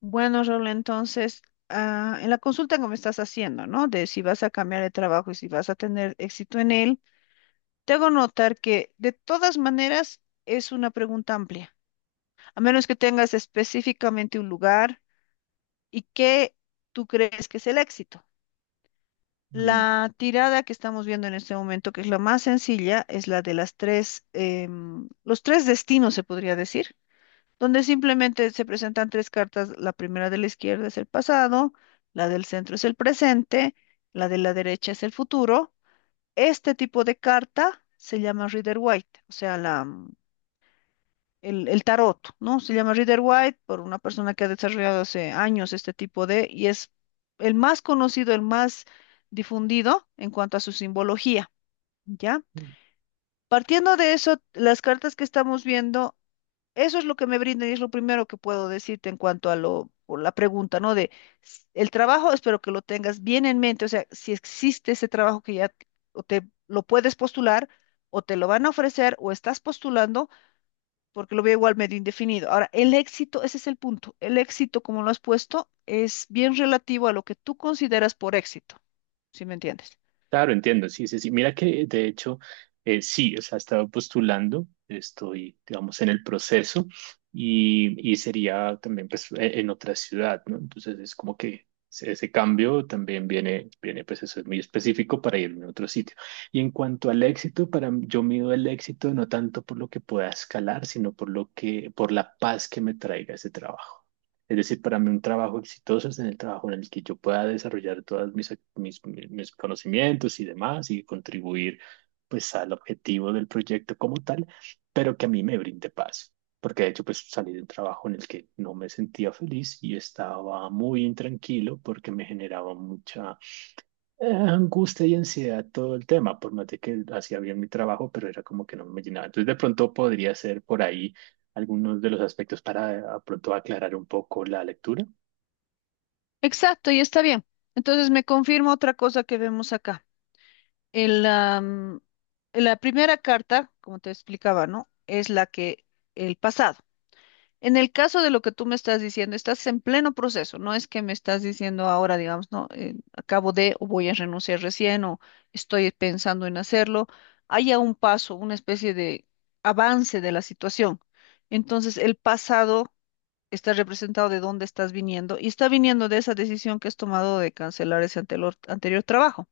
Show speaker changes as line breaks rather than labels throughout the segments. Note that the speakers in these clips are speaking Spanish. Bueno, Raúl, entonces, en la consulta que me estás haciendo, ¿no? De si vas a cambiar de trabajo y si vas a tener éxito en él, te hago notar que de todas maneras es una pregunta amplia, a menos que tengas específicamente un lugar y qué tú crees que es el éxito.
Mm,
La tirada que estamos viendo en este momento, que es la más sencilla, es la de las tres, los tres destinos, se podría decir donde simplemente se presentan tres cartas. La primera de la izquierda es el pasado, la del centro es el presente, la de la derecha es el futuro. Este tipo de carta se llama Rider White, o sea, el tarot, ¿no? Se llama Rider White por una persona que ha desarrollado hace años este tipo de, y es el más conocido, el más difundido en cuanto a su simbología, ¿ya? Partiendo de eso, las cartas que estamos viendo eso es lo que me brinda y es lo primero que puedo decirte en cuanto a o la pregunta, ¿no? De el trabajo, espero que lo tengas bien en mente, o sea, si existe ese trabajo que ya o te lo puedes postular o te lo van a ofrecer o estás postulando, porque lo veo igual medio indefinido. Ahora, el éxito, ese es el punto. El éxito, como lo has puesto, es bien relativo a lo que tú consideras por éxito, ¿si me entiendes?
claro, entiendo, sí, sí, sí. Mira que de hecho, sí, o sea, estaba postulando, estoy, digamos, en el proceso y sería también pues, en otra ciudad, ¿no? Entonces es como que ese cambio también viene, viene, pues eso es muy específico para irme a otro sitio. Y en cuanto al éxito, para yo mido el éxito no tanto por lo que pueda escalar, sino por lo que, por la paz que me traiga ese trabajo. Es decir, para mí un trabajo exitoso es en el trabajo en el que yo pueda desarrollar todos mis, ac- mis, mi- mis conocimientos y demás y contribuir pues al objetivo del proyecto como tal, pero que a mí me brinde paz. Porque de hecho pues salí de un trabajo en el que no me sentía feliz y estaba muy intranquilo porque me generaba mucha angustia y ansiedad todo el tema, por más de que hacía bien mi trabajo, pero era como que no me llenaba. Entonces, de pronto podría ser por ahí algunos de los aspectos para de pronto aclarar un poco la lectura.
Exacto, y está bien. Entonces me confirma otra cosa que vemos acá. El, am, la primera carta, como te explicaba, ¿no? Es la que el pasado. En el caso de lo que tú me estás diciendo, estás en pleno proceso, no es que me estás diciendo ahora, digamos, no, acabo de o voy a renunciar recién o estoy pensando en hacerlo. Hay a un paso, una especie de avance de la situación. Entonces, el pasado está representado de dónde estás viniendo y está viniendo de esa decisión que has tomado de cancelar ese anterior, anterior trabajo.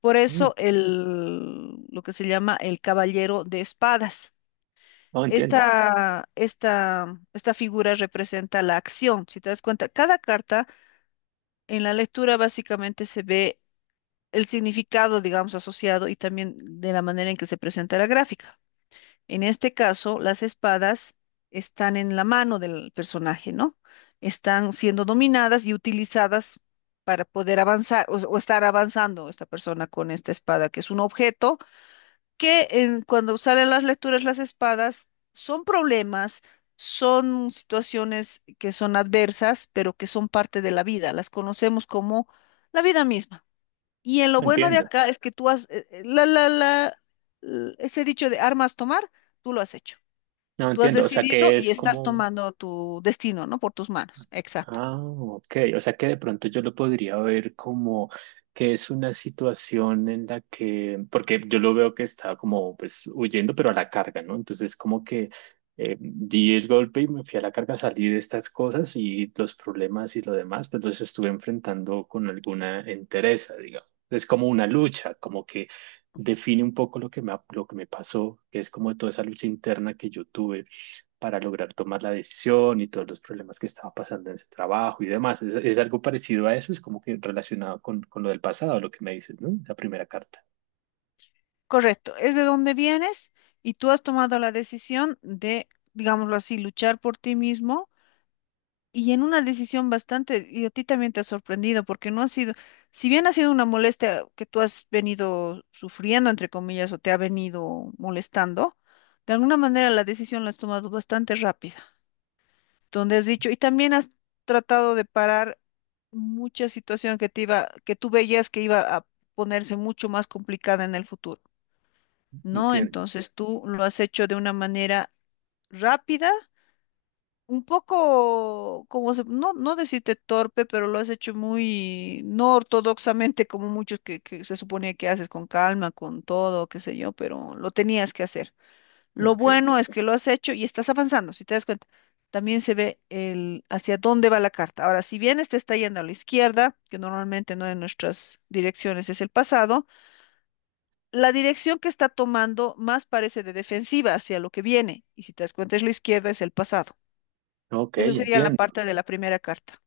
Por
Mm,
eso el, lo que se llama el caballero de espadas.
no entiendo,
Esta figura representa la acción. Si te das cuenta, cada carta en la lectura básicamente se ve el significado, digamos, asociado y también de la manera en que se presenta la gráfica. En este caso, las espadas están en la mano del personaje, ¿no? Están siendo dominadas y utilizadas para poder avanzar o estar avanzando esta persona con esta espada, que es un objeto que cuando salen las lecturas, las espadas, son problemas, son situaciones que son adversas, pero que son parte de la vida, las conocemos como la vida misma. Y en lo
no
bueno de
entiendo,
acá es que tú has ese dicho de armas tomar, tú lo has hecho.
no
Tú has
entiendo. O sea,
decidido
¿que
y
es
estás
como?
tomando tu destino, ¿no? Por tus manos. Exacto.
Ah, ok. O sea que de pronto yo lo podría ver como que es una situación en la que, porque yo lo veo que está como pues huyendo, pero a la carga, ¿no? Entonces como que di el golpe y me fui a la carga, salí de estas cosas y los problemas y lo demás, pues los estuve enfrentando con alguna entereza, digamos. Es como una lucha, como que define un poco lo que lo que me pasó, que es como toda esa lucha interna que yo tuve para lograr tomar la decisión y todos los problemas que estaba pasando en ese trabajo y demás. Es algo parecido a eso? Es como que relacionado con lo del pasado, lo que me dices, ¿no? La primera carta.
Correcto. Es de donde vienes y tú has tomado la decisión de, digámoslo así, luchar por ti mismo. Y en una decisión bastante, y a ti también te ha sorprendido, porque no ha sido, si bien ha sido una molestia que tú has venido sufriendo, entre comillas, o te ha venido molestando, de alguna manera la decisión la has tomado bastante rápida, donde has dicho, y también has tratado de parar mucha situación que te iba, que tú veías que iba a ponerse mucho más complicada en el futuro, ¿no?
Entiendo.
Entonces tú lo has hecho de una manera rápida un poco, como se, no, no decirte torpe, pero lo has hecho muy no ortodoxamente, como muchos que se suponía que haces con calma, con todo, qué sé yo, pero lo tenías que hacer. Lo
Ok.
bueno es que lo has hecho y estás avanzando, si te das cuenta. También se ve el hacia dónde va la carta. Ahora, si bien este está yendo a la izquierda, que normalmente no de nuestras direcciones es el pasado, la dirección que está tomando más parece de defensiva hacia lo que viene. Y si te das cuenta es la izquierda, es el pasado.
Ok,
Esa sería la
entiendo.
parte de la primera carta.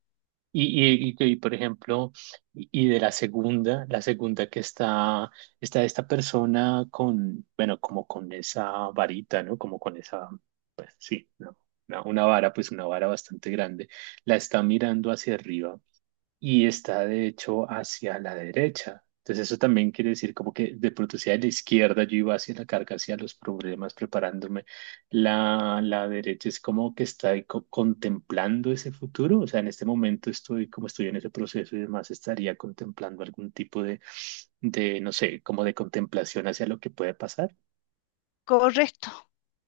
Por ejemplo, y de la segunda que está, está esta persona con, bueno, como con esa varita, ¿no? Como con esa, pues sí, ¿no? Una vara, pues una vara bastante grande, la está mirando hacia arriba y está de hecho hacia la derecha. Entonces eso también quiere decir como que de pronto hacia la izquierda yo iba hacia la carga, hacia los problemas, preparándome. La derecha es como que está ahí contemplando ese futuro. O sea, en este momento estoy, como estoy en ese proceso y demás, estaría contemplando algún tipo de, no sé, como de contemplación hacia lo que puede pasar.
Correcto,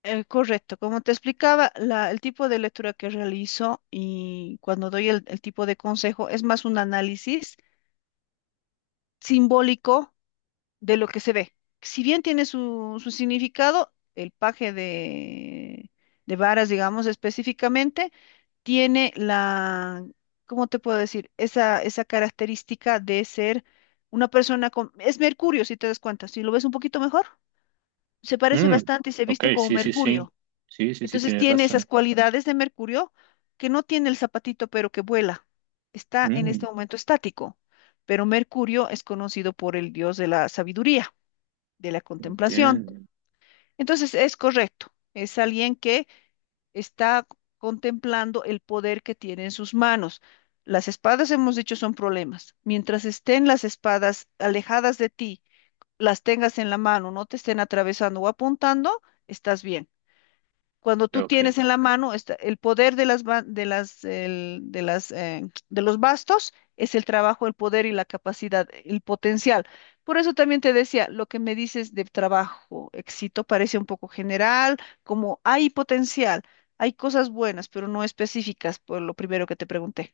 correcto. Como te explicaba, la- el tipo de lectura que realizo y cuando doy el tipo de consejo es más un análisis simbólico de lo que se ve. Si bien tiene su significado, el paje de varas, digamos específicamente, tiene ¿cómo te puedo decir? Esa característica de ser una persona con... Es Mercurio, si te das cuenta, si lo ves un poquito mejor. Se parece
Mm,
bastante y se
ok,
viste como
sí, sí, sí.
Mercurio.
Sí, sí, sí,
Entonces
tienes
tiene esas
razón.
cualidades de Mercurio que no tiene el zapatito, pero que vuela. Está en este
Mm,
momento estático, pero Mercurio es conocido por el dios de la sabiduría, de la contemplación.
entiendo.
Entonces es correcto, es alguien que está contemplando el poder que tiene en sus manos. Las espadas, hemos dicho, son problemas. Mientras estén las espadas alejadas de ti, las tengas en la mano, no te estén atravesando o apuntando, estás bien. Cuando tú
Ok.
tienes en la mano esta- el poder de las, de los bastos, es el trabajo, el poder y la capacidad, el potencial. Por eso también te decía, lo que me dices de trabajo, éxito, parece un poco general, como hay potencial, hay cosas buenas, pero no específicas, por lo primero que te pregunté.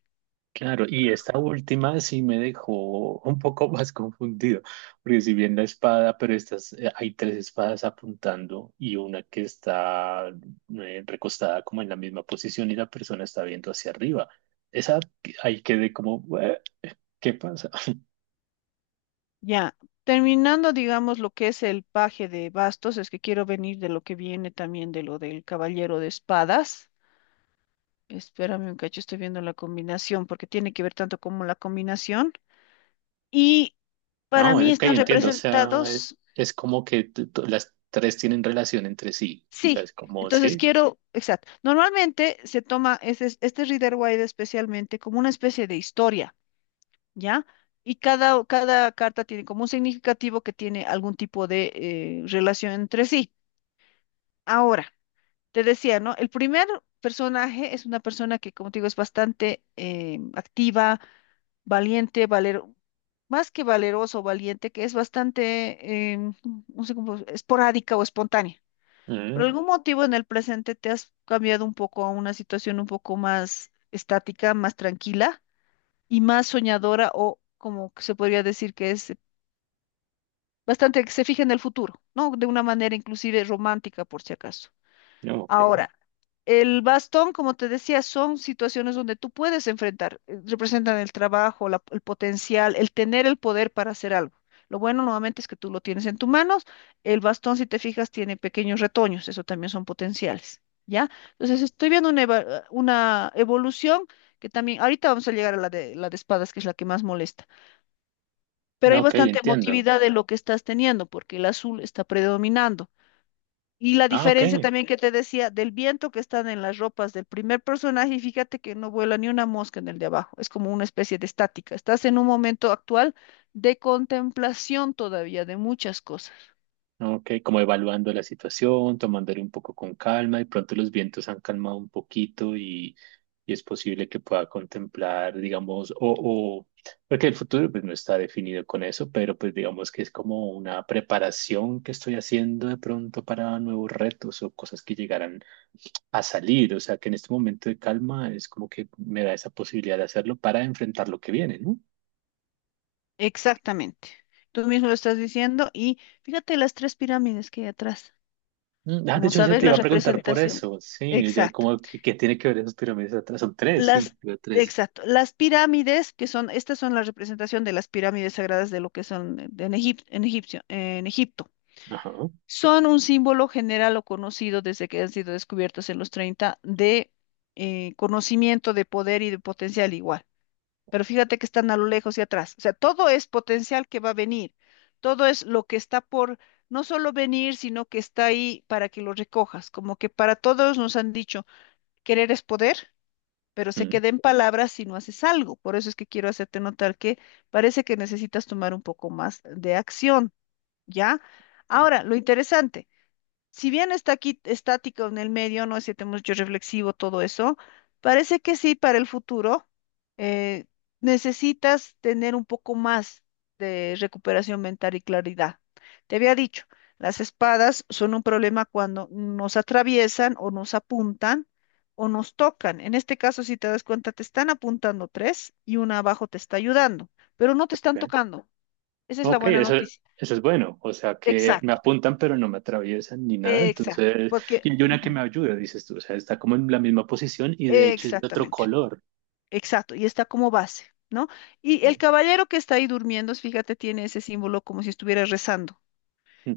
Claro, y esta última sí me dejó un poco más confundido, porque si bien la espada, pero estas, hay tres espadas apuntando y una que está recostada como en la misma posición y la persona está viendo hacia arriba. Esa ahí quedé como, "Ué, ¿qué pasa?"
Ya, terminando, digamos, lo que es el paje de bastos, es que quiero venir de lo que viene también de lo del caballero de espadas. Espérame un cacho, estoy viendo la combinación, porque tiene que ver tanto como la combinación. Y para
No,
mí
ok,
están
entiendo, o sea, es,
representados,
es como que las tres tienen relación entre sí, o sea,
sí.
es como,
Entonces
sí,
quiero, exacto. Normalmente se toma este Rider Waite especialmente como una especie de historia, ¿ya? Y cada carta tiene como un significativo que tiene algún tipo de relación entre sí. Ahora, te decía, ¿no? El primer personaje es una persona que, como te digo, es bastante activa, valiente, más que valeroso o valiente, que es bastante, no sé cómo, esporádica o espontánea. Por
mm,
algún motivo en el presente te has cambiado un poco a una situación un poco más estática, más tranquila y más soñadora o como que se podría decir que es bastante que se fija en el futuro, ¿no? De una manera inclusive romántica, por si acaso.
no, ok,
Ahora, el bastón, como te decía, son situaciones donde tú puedes enfrentar, representan el trabajo, el potencial, el tener el poder para hacer algo. Lo bueno nuevamente es que tú lo tienes en tus manos. El bastón, si te fijas, tiene pequeños retoños, eso también son potenciales, ¿ya? Entonces, estoy viendo una evolución que también, ahorita vamos a llegar a la de espadas, que es la que más molesta, pero
no,
hay
ok,
bastante
entiendo,
emotividad de lo que estás teniendo, porque el azul está predominando. Y la
ah, ok.
diferencia también que te decía del viento que están en las ropas del primer personaje, y fíjate que no vuela ni una mosca en el de abajo, es como una especie de estática. Estás en un momento actual de contemplación todavía de muchas cosas.
¿No? Ok, como evaluando la situación, tomándole un poco con calma, de pronto los vientos han calmado un poquito y es posible que pueda contemplar, digamos, o, porque el futuro pues no está definido con eso, pero pues digamos que es como una preparación que estoy haciendo de pronto para nuevos retos o cosas que llegarán a salir, o sea que en este momento de calma es como que me da esa posibilidad de hacerlo para enfrentar lo que viene, ¿no?
Exactamente. Tú mismo lo estás diciendo y fíjate las tres pirámides que hay atrás.
Mm, ah, de
Como
hecho, se
sabes,
te
la
iba a preguntar por
representación.
eso. Sí, ya
Exacto.
como que tiene que ver esas pirámides atrás. Son tres, sí,
Las,
veo tres.
exacto. Las pirámides, que son, estas son la representación de las pirámides sagradas de lo que son en en Egipto.
Ajá.
Son un símbolo general o conocido desde que han sido descubiertos en los 30 de conocimiento, de poder y de potencial igual. Pero fíjate que están a lo lejos y atrás. O sea, todo es potencial que va a venir. Todo es lo que está por no solo venir, sino que está ahí para que lo recojas. Como que para todos nos han dicho, querer es poder, pero se
Mm,
queda en palabras si no haces algo. Por eso es que quiero hacerte notar que parece que necesitas tomar un poco más de acción, ¿ya? Ahora, lo interesante si bien está aquí estático en el medio, no es siete mucho reflexivo todo eso, parece que sí, para el futuro eh, necesitas tener un poco más de recuperación mental y claridad. Te había dicho, las espadas son un problema cuando nos atraviesan o nos apuntan o nos tocan. En este caso, si te das cuenta, te están apuntando tres y una abajo te está ayudando, pero no te están
ok,
tocando. Esa es la
ok,
buena
eso,
noticia.
eso es bueno. O sea, que me
Exacto,
apuntan, pero no me atraviesan ni nada.
exacto,
Entonces,
porque...
y hay una que
ujú.
me ayuda, dices tú. O sea, está como en la misma posición y de hecho es de otro
Exactamente,
color.
exacto, y está como base, ¿no? Y el caballero que está ahí durmiendo, fíjate, tiene ese símbolo como si estuviera rezando.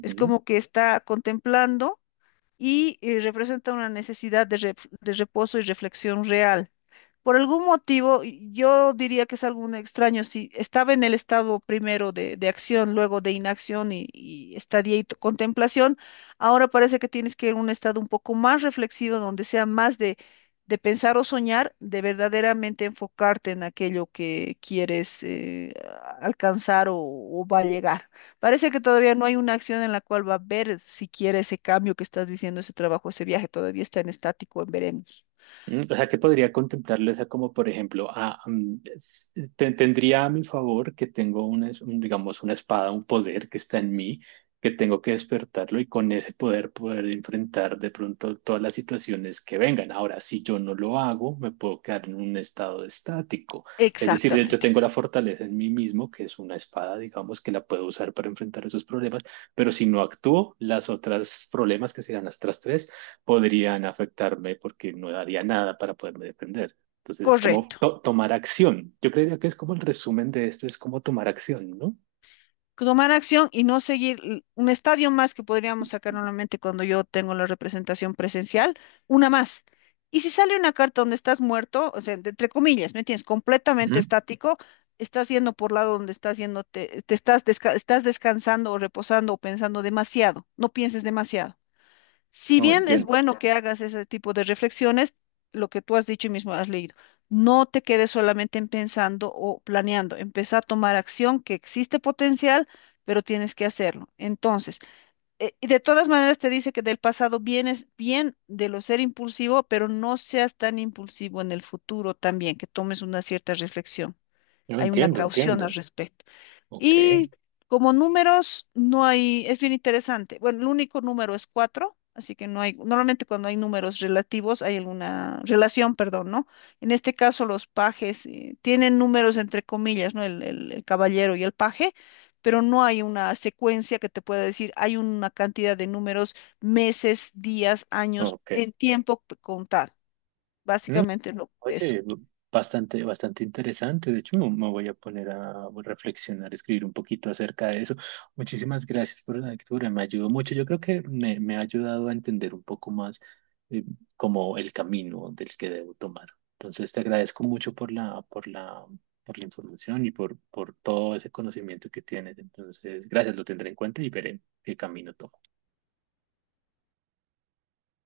Es como que está contemplando y representa una necesidad de, de reposo y reflexión real. Por algún motivo, yo diría que es algo extraño. Si estaba en el estado primero de acción, luego de inacción y estadía y contemplación, ahora parece que tienes que ir a un estado un poco más reflexivo, donde sea más de pensar o soñar, de verdaderamente enfocarte en aquello que quieres alcanzar o va a llegar. Parece que todavía no hay una acción en la cual va a ver si quiere ese cambio que estás diciendo, ese trabajo, ese viaje, todavía está en estático, en veremos.
Mm, o sea, que podría contemplarlo esa como, por ejemplo, ah, mm, tendría a mi favor que tengo una, un, digamos, una espada, un poder que está en mí, que tengo que despertarlo y con ese poder poder enfrentar de pronto todas las situaciones que vengan. Ahora, si yo no lo hago, me puedo quedar en un estado estático. Es decir, yo
Exactamente.
tengo la fortaleza en mí mismo, que es una espada, digamos, que la puedo usar para enfrentar esos problemas, pero si no actúo, las otras problemas, que serán las otras tres, podrían afectarme porque no daría nada para poderme defender. Entonces es como
Correcto.
tomar acción. Yo creería que es como el resumen de esto, es como tomar acción, ¿no?
Tomar acción y no seguir l- un estadio más que podríamos sacar normalmente cuando yo tengo la representación presencial, una más. Y si sale una carta donde estás muerto, o sea, de- entre comillas, ¿me entiendes? Completamente
Ujú.
estático, estás yendo por lado donde estás yendo, te estás, estás descansando o reposando o pensando demasiado, no pienses demasiado. Si
No,
bien es
entiendo.
bueno que hagas ese tipo de reflexiones, lo que tú has dicho y mismo has leído, no te quedes solamente en pensando o planeando, empieza a tomar acción que existe potencial, pero tienes que hacerlo. Entonces, y de todas maneras te dice que del pasado vienes bien de lo ser impulsivo, pero no seas tan impulsivo en el futuro también, que tomes una cierta reflexión.
No,
Hay una Wow.
entiendo,
caución al
entiendo.
respecto.
Ok,
Y como números, no hay, es bien interesante. Bueno, el único número es cuatro, así que no hay, normalmente cuando hay números relativos hay alguna relación, perdón, ¿no? En este caso, los pajes tienen números entre comillas, ¿no? El, el caballero y el paje, pero no hay una secuencia que te pueda decir, hay una cantidad de números, meses, días, años,
ok.
en tiempo contar.
Mm,
Básicamente es lo eso.
oye, bastante, bastante interesante. De hecho, me voy a poner a reflexionar, escribir un poquito acerca de eso. Muchísimas gracias por la lectura, me ayudó mucho. Yo creo que me ha ayudado a entender un poco más eh, como el camino del que debo tomar. Entonces, te agradezco mucho por la, por la, por la información y por todo ese conocimiento que tienes. Entonces, gracias, lo tendré en cuenta y veré qué camino tomo.